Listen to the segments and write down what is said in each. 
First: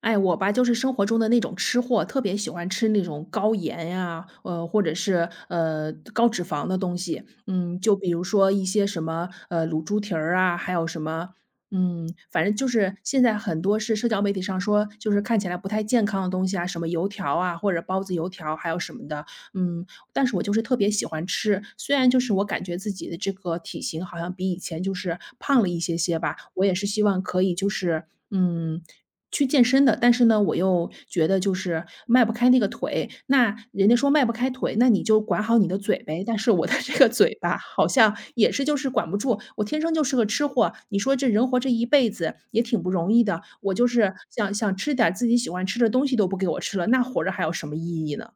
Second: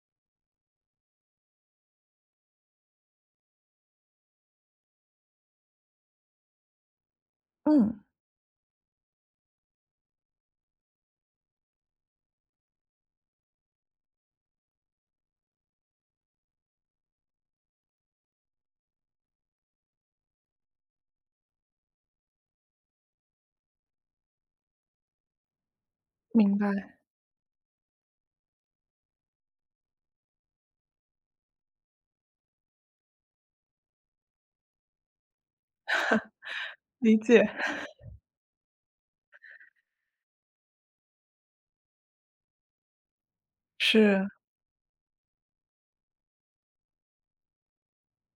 哎，我吧，就是生活中的那种吃货，特别喜欢吃那种高盐呀，或者是高脂肪的东西。嗯，就嗯，比如说一些什么卤猪蹄儿啊，还有什么。反正就是现在很多是社交媒体上说，就是看起来不太健康的东西啊，什么油条啊，或者包子油条，还有什么的。嗯，但是我就是特别喜欢吃，虽然就是我感觉自己的这个体型好像比以前就是胖了一些些吧，明我也是白，希望可以就是，去健身的。但是呢，我又觉得就是迈不开那个腿。那人家说迈不开腿，那你就管好你的嘴呗。但是我的这个理嘴解。巴好像也是就是管不住，我天生就是个吃货。你说这人活这一辈子也挺不容易的，我就是是，想想吃点儿自己喜欢吃的东西都不给我吃了，那活着还有什么意义呢？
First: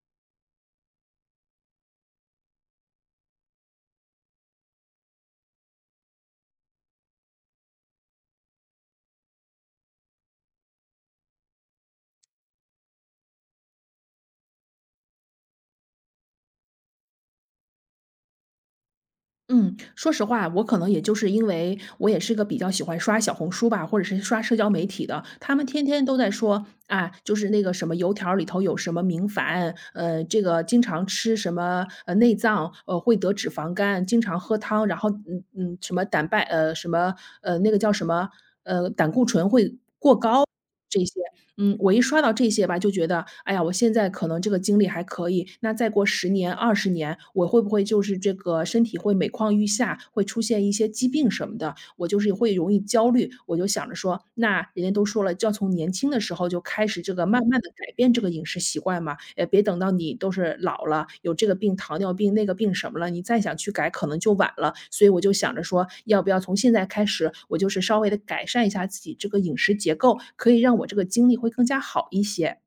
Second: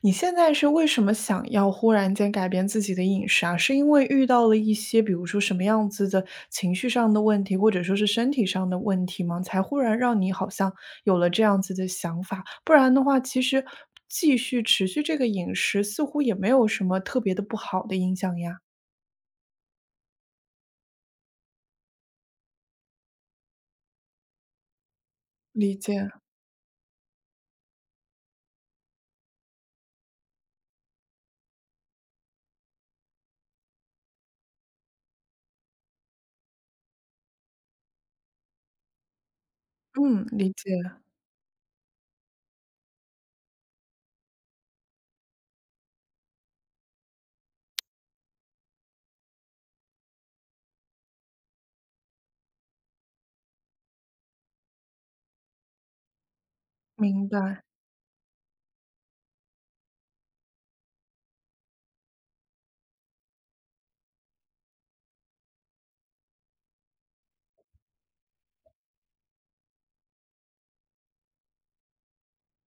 你现在是为什么想要忽然间改变自己的饮食啊？是因为遇到了一些，比如说什么样子的情绪上的问题，或者说是身体上的问题吗？才忽然让你好像有了这样子的想法，不然的话，其实继续持续这个饮食，似乎也没有什么特别的不好的影响呀。嗯，说实话，我可能也就是因为我也是个比较喜欢刷小红书吧，或者是刷社交媒体的，他们理天天解，都在说啊，就是那个什么油条里头有什么明矾，这个经常吃什么内脏，会得脂肪肝，经常喝汤，然后什么什么那个叫什么胆固醇会嗯，理解，这些。我一刷到这些吧，就觉得，哎呀，我现在可能这个精力还可以，那再过十年、20年，我会不会就是这个身体会每况愈下，会出现一些疾病什么的，我就是会容易焦虑。我就想着说，那人家都说了，要从年轻的时候就开始这个明慢慢白。的改变这个饮食习惯嘛，别等到你都是老了，有这个病、糖尿病、那个病什么了，你再想去改可能就晚了。所以我就想着说，要不要从现在开始，我就是稍微的改善一下自己这个饮食结构，可以让我这个精力会更加好一些。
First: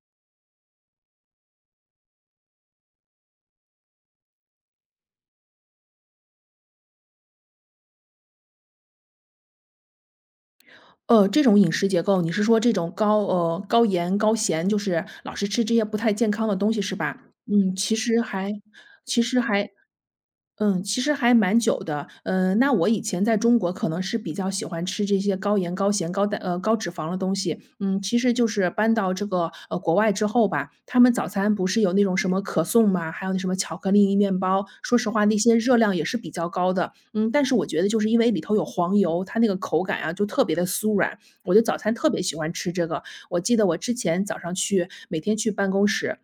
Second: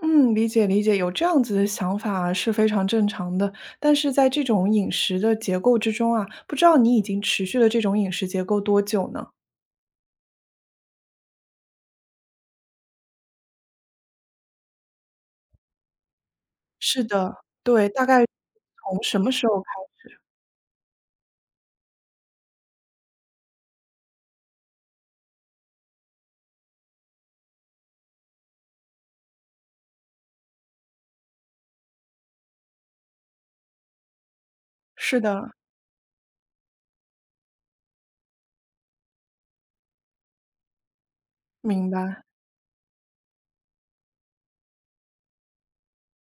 嗯，理解，有这样子的想法是非常正常的。但是在这种饮食的结构之中啊，不知道你已经持续了这种饮食结构多久呢？这种饮食结构，你是说这种高盐、高咸，就是老是吃这些不太健康的东西是是吧？的，对，大概从什其么实时候开还始？其实还蛮久的。嗯，那我以前在中国可能是比较喜欢吃这些高盐、高咸、高脂肪的东西。嗯，其实就是搬到这个国外之后吧，他们早餐不是有那种什么可颂嘛，还有那什么巧克力面包。说实是话，那的，些热量也是比较高的。嗯，但是我觉得就是因为里头有黄油，它那个口感啊就特别的酥软，我就早明餐特别白，喜欢吃这个。我记得我之前早上去每天去办公室，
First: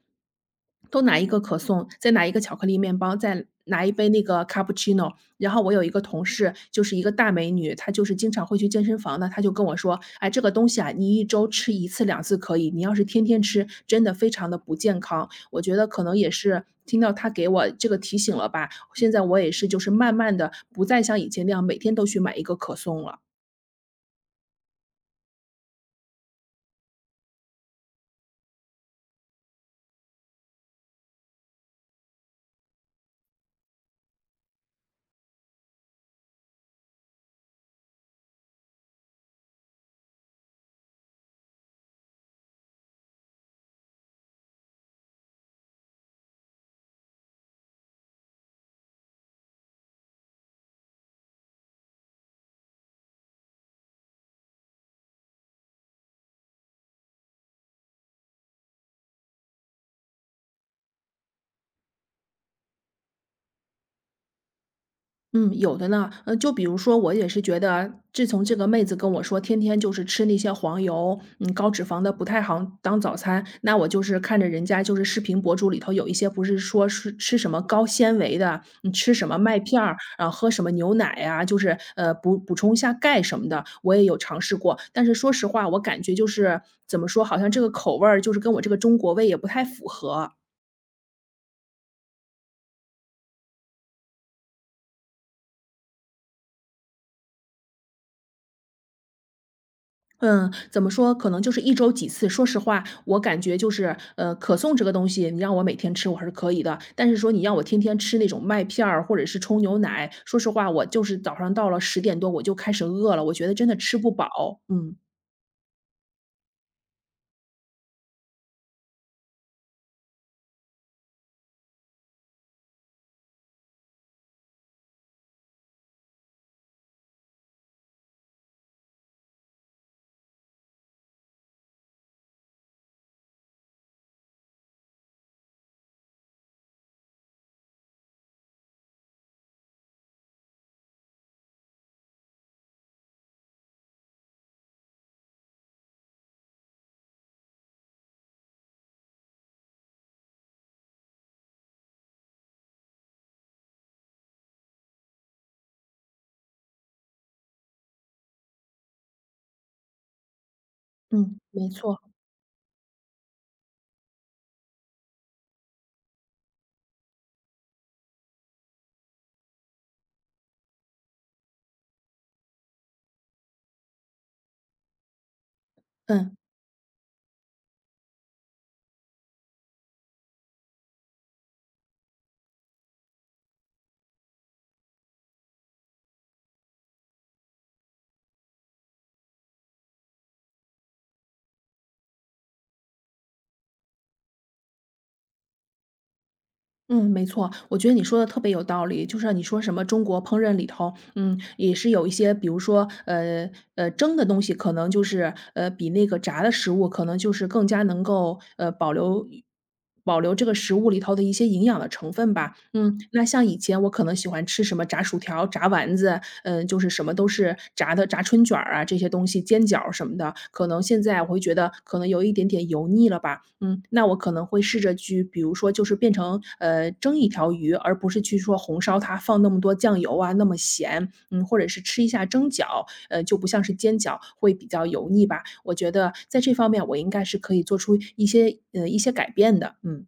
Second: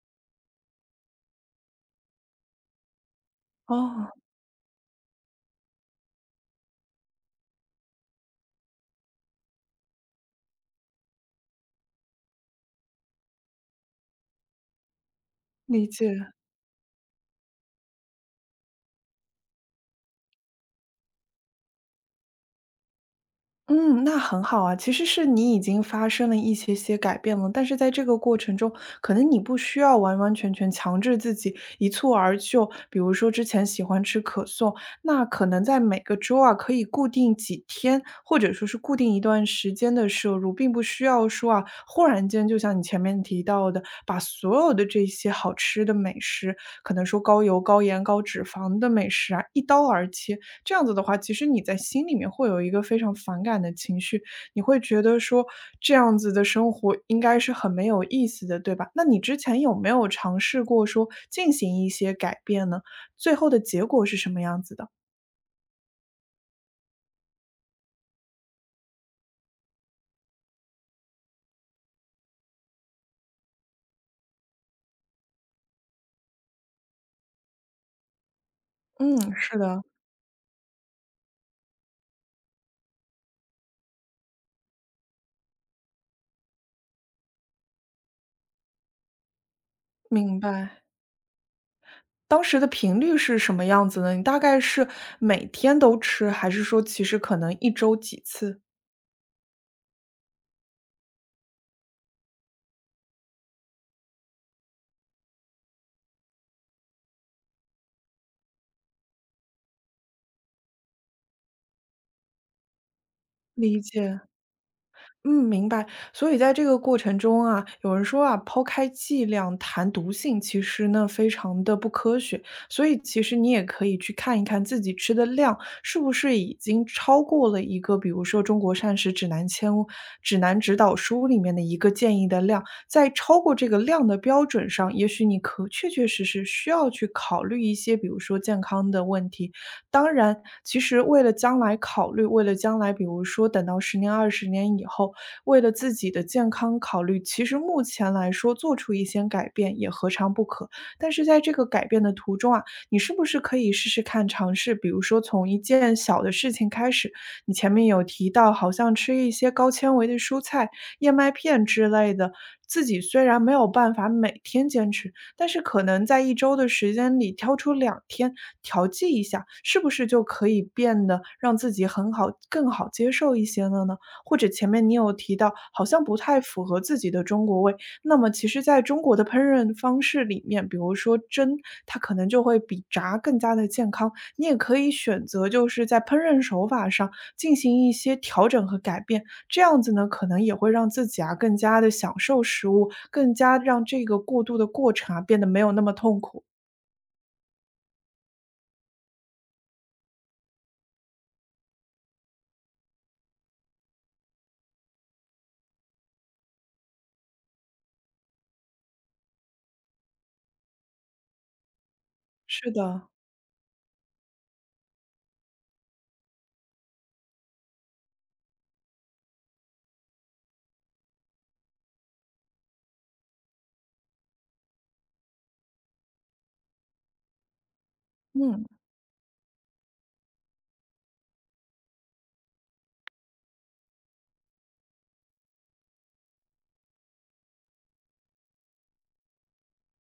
都拿一个可颂，再拿一个巧克力面包，再拿一杯哦，那个 cappuccino。然后我有一个同事，就是一个大美女，她就是经常会去健身房的，她就跟我说："哎，这个东西啊，你一周吃一次两次可以，你要是天天吃，真的非常的不健康。"我觉得理可能解。也是听到她给我这个提醒了吧。现在我也是就是慢慢的不再像以前那样每天都去买一个可颂了。嗯，那很好啊。其实是你已经发生了一些些改变了，但是在这个过程中，可能你不需要完完全全强制自己一蹴而就。比如说之前喜欢吃可颂，那可能在每个周啊，可以固定几天，或者说是固定一段时间的摄入，并不需要说啊，忽然间就像你前面提到的，把所有的这些好吃的美食，可能说高油、高盐、高脂肪的美食啊，一刀而切。这样子的话，其实你在心里面会有一个非常反感的情绪，你会觉得说这样子的生活应该是很没有意思的，对吧？那你之前有没有尝试过说进行一些改变呢？最后的结果是什么样子的？嗯。有的呢。就比如说，我也是觉得啊，自从这个妹子跟我说，天天就是吃那些黄油，高脂肪的不太好当早餐，那我就是看着人家就是视频博主里头有一些不是说是吃什么高纤维的，你吃嗯，什么麦是片的，儿啊，喝什么牛奶啊，就是补充一下钙什么的，我也有尝试过。但是说实话，我感觉就是怎么说，好像这个口味儿就是跟我这个中国胃也不太符合。明白。当时的频率是什么样子呢？你大概是每天都吃，还是说其实可能一周几次？嗯，怎么说，可能就是一周几次。说实话，我感觉就是，可颂这个东西，你让我每天吃我还是可以的，但是说你让我天天吃那种麦片儿或者是冲牛奶，说实话，我就是早上到了10点多我就开始饿了，我觉得真的理吃不解。饱。嗯，嗯，明白。所以在这个过程中啊，有人说啊，抛开剂量谈毒性，其实呢非常的不科学。所以其实你也可以去看一看自己吃的量是不是已经超过了一个，比如说《中国膳食指南》指南指导书里面的一个建议的量，在超过这个量的标准上，也许你可确确实实需要去考虑一些，比如说健康的问题。当然，其实为了将来考虑，为了将来比如说等到10年、20年以后，为了自己的健康考虑，其实目前来说做出一些改变也何尝不可。但是在这个改变的途中啊，你是不是可以试试看尝试，比如说从一件小的事情开始，你前面有提到好像吃一些高纤维的蔬菜、燕麦嗯，片没之错。类的，自己虽然没有办法每天坚持。但是可能在一周的时间里挑出两天调剂一下，是不是就可以变得让自己很好更好接受一些了呢？或者前面你有提到，好像不嗯。太符合自己的中国味，那么其实在中国的烹饪方式里面，比如说蒸，它可能就会比炸更加的健康。你也可以选择就是在烹饪手法上进行一些调整和改变，这样子呢，可能也会让自己啊更加的享受食物，更加让这个过渡的过程啊变得没有那么痛苦。嗯，没错，我觉得你说的特别有道理。就是你说什么中国烹饪里头，也是有一些，比如说，蒸的东西可能就是比那个炸的食物可能就是更加能够保留这个食物里头的一些营养的成分吧。是嗯，的，那像以前我可能喜欢吃什么炸薯条、炸丸子，就是什么都是炸的，炸春卷儿啊这些东西，煎饺什么的，可能现在我会觉得可能有一点点油腻了吧。嗯，那我可能会试着去，比如说就是变成蒸一条鱼，而不是去说嗯。红烧它，放那么多酱油啊，那么咸，或者是吃一下蒸饺，就不像是煎饺会比较油腻吧。我觉得在这方面我应该是可以做出一些改变的。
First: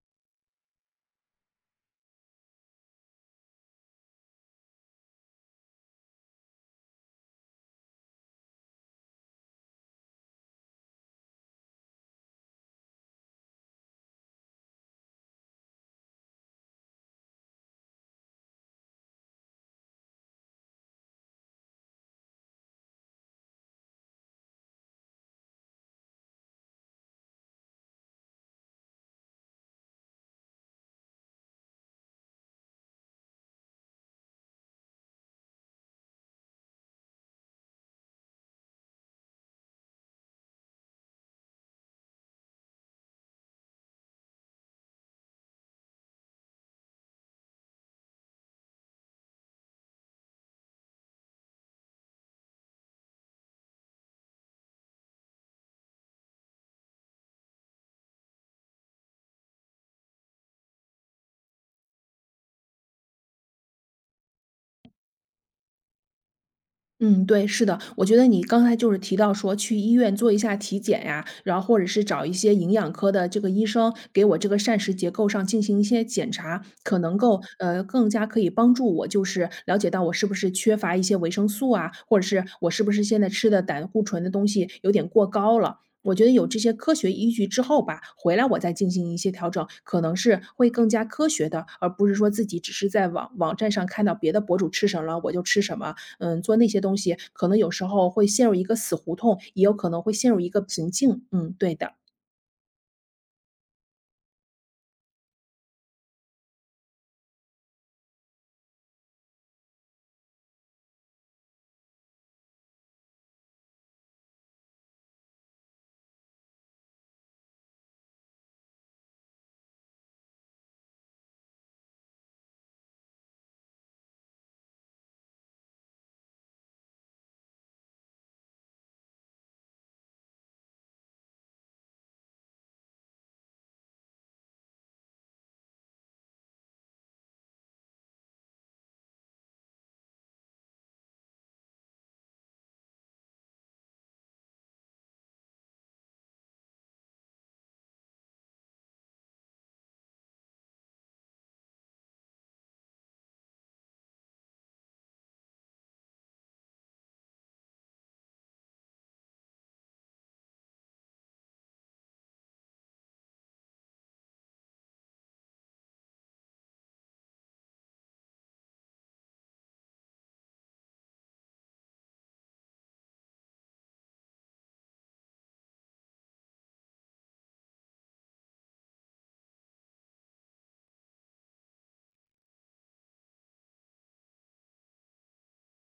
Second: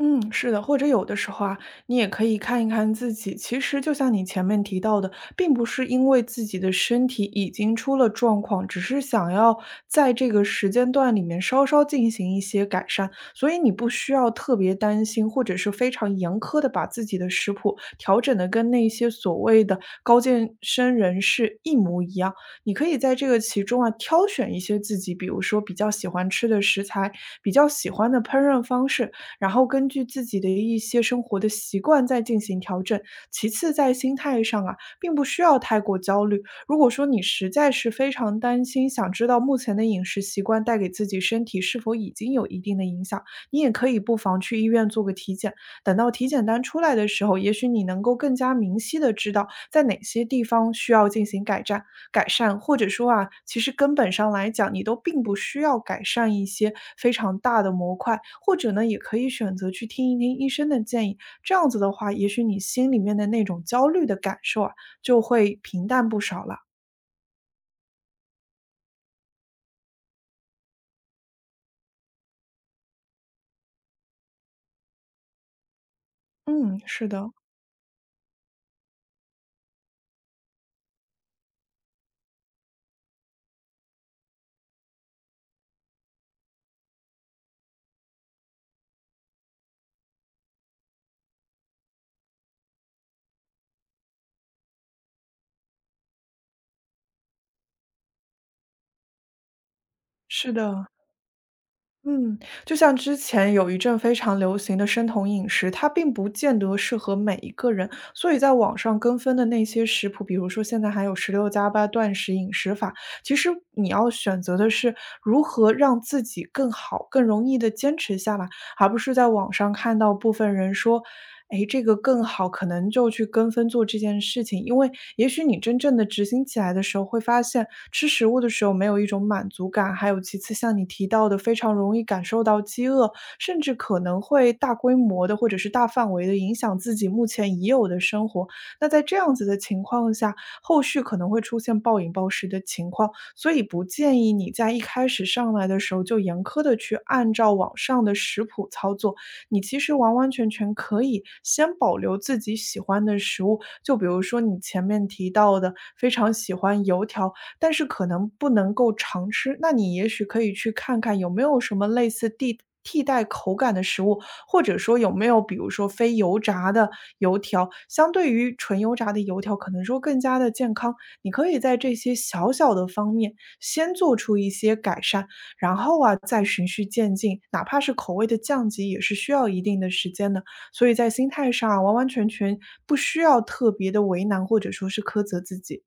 嗯，是的，或者有的时候啊，你也可以看一看自己。其实就像你前面提到的，并不是因为自己的身体已经出了状况，只是想要在这个时间段里面稍稍进行一些改善，所以你不需要特别担心，或者是非常严苛的把自己的食谱调整的跟那些所谓的高健身人士一模一样。你可以在这个其中啊，挑选一些自己，比如说比较喜欢吃的食材，比较喜欢的烹饪方式。然后根据自己的一些生活的习惯再进行调整。其次，在心态上啊，并不需要太过焦虑。如果说你实在是非常担心，想知道目前的饮食习惯带给自己身体是否已经有一定的影响，你也可以不妨去医院做个体检。等到体检单出来的时候，也许你能够更加明晰的知道在哪些地方需要进行改善。或者说啊，其实根本上来讲，你都并不需要改善一些非常大的模块，或者呢，也可以选择去听一听医生的建议。这样子的话，也许你心里面的那种焦虑的感受啊，就会平淡不少了。嗯，对，是的，我觉得你刚才就是提到说去医院做一下体检呀，然后或者是找一些营养科的这个医生给我这个膳食结构上进行一些检查，嗯，可是能的，够呃更加可以帮助我，就是了解到我是不是缺乏一些维生素啊，或者是我是不是现在吃的胆固醇的东西有点过高了。我觉得有这些科学依据之后吧，回来我再进行一些调整，可能是会更加科学的，而不是说自己只是在网站上看到别的博主吃什么了我就吃什么，做那些东西，可能有时候会陷入一个死胡同，也有可能会陷入一是个的。瓶颈。嗯，对的。嗯，就像之前有一阵非常流行的生酮饮食，它并不见得适合每一个人，所以在网上跟风的那些食谱，比如说现在还有16加8断食饮食法，其实你要选择的是如何让自己更好、更容易的坚持下来，而不是在网上看到部分人说，哎，这个更好，可能就去跟风做这件事情，因为也许你真正的执行起来的时候，会发现吃食物的时候没有一种满足感，还有其次像你提到的，非常容易感受到饥饿，甚至可能会大规模的或者是大范围的影响自己目前已有的生活。那在这样子的情况下，后续可能会出现暴饮暴食的情况，所以不建议你在一开始上来的时候就严苛的去按照网上的食谱操作，你其实完完全全可以先保留自己喜欢的食物，就比如说你前面提到的非常喜欢油条，但是可能不能够常吃，那你也许可以去看看有没有什么类似地。替代口感的食物，或者说有没有比如说非油炸的油条，相对于纯油炸的油条，可能说更加的健康。你可以在这些小小的方面先做出一些改善，然后啊，再循序渐进，哪怕是口味的降级，也是需要一定的时间的。所以在心态上啊完完全全不需要特别的为难，或者说是苛责自己。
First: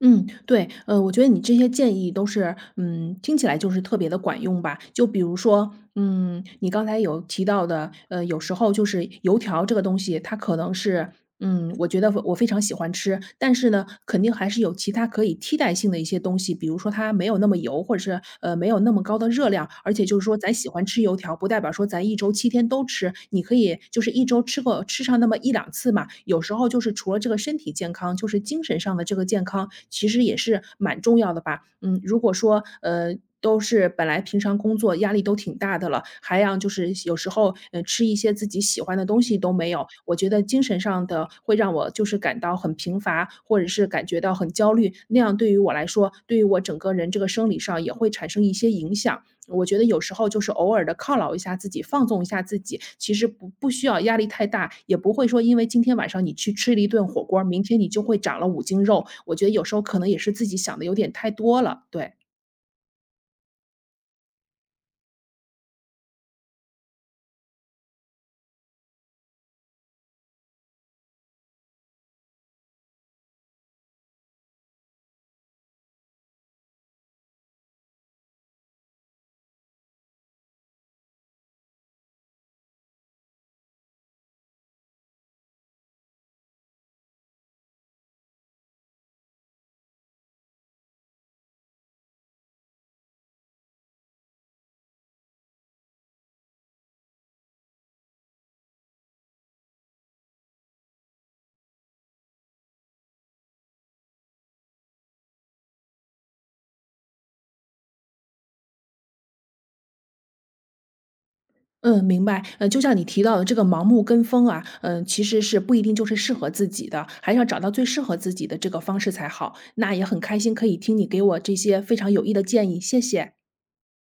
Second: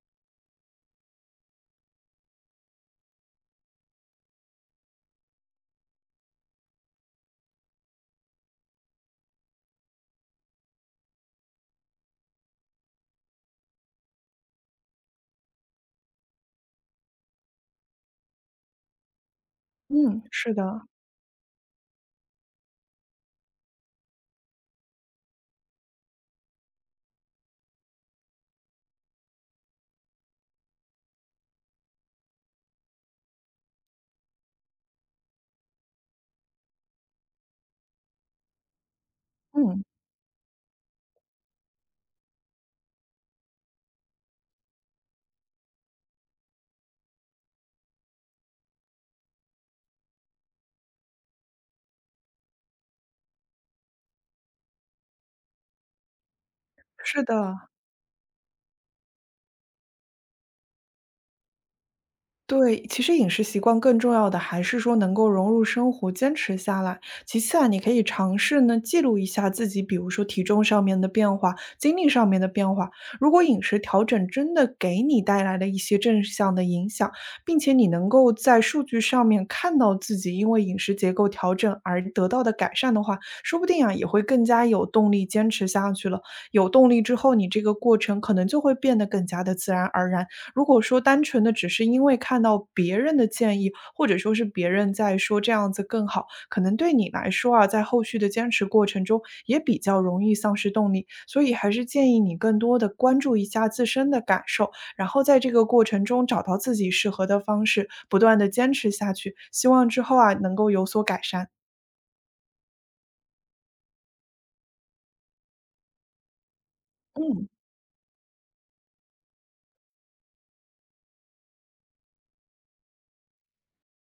嗯，对，我觉得你这些建议都是，听起来就是特别的管用吧。就比如说，你刚才有提到的，有时候就是油条这个东西，它可能是我觉得我非常喜欢吃，但是呢，肯定还是有其他可以替代性的一些东西，比如说它没有那么油，或者是没有那么高的热量，而且就嗯，是说咱是喜欢的，吃油条，不代表说咱一周7天都吃，你可以就是一周吃个吃上那么一两次嘛。有时候就是除了这个身体健康，就是精神上的这个健康，其实也是蛮重要的吧。嗯，如果说都是本来平常工作压力都挺大的了，还让就是有时候，吃一些自己喜欢的东西都没嗯，有，我觉得精神上的会让我就是感到很贫乏，或者是感觉到很焦虑，那样对于我来说，对于我整个人这个生理上也会产生一些影响。我觉得有时候就是偶尔的犒劳一下自己，放纵一下自己，其实不需要压力太大，也不会说因为今天晚上你去吃了一顿是火锅的。明天你就会长了5斤肉，我觉得有时候可能也是自己想的有点太多了，对。对，其实饮食习惯更重要的还是说能够融入生活，坚持下来。其次啊，你可以尝试呢记录一下自己，比如说体重上面的变化、精力上面的变化。如果饮食调整真的给你带来了一些正向的影响，并且你能够在数据上面看到自己因为饮食结构调整而得到的改善的话，说不定啊也会更加有动力坚持下去了。有动力之后，你这个过程可能就会变得更加的自然而然。如果说单纯的只是因为看到别人的建议，或者说是别人在说这样子更好，可能对你来说啊，在后续的坚持过程中也比较容易丧失动力。所以还是建议你更多的关注一下自身的感受，然后在这个过程中找到自己适合的方式，不断的坚持下去。希望之后啊能够有所改善。嗯，明白。就像你提到的这个盲目跟风啊，其实是不一定就是适合自己的，还是要嗯。找到最适合自己的这个方式才好。那也很开心可以听你给我这些非常有益的建议，谢谢。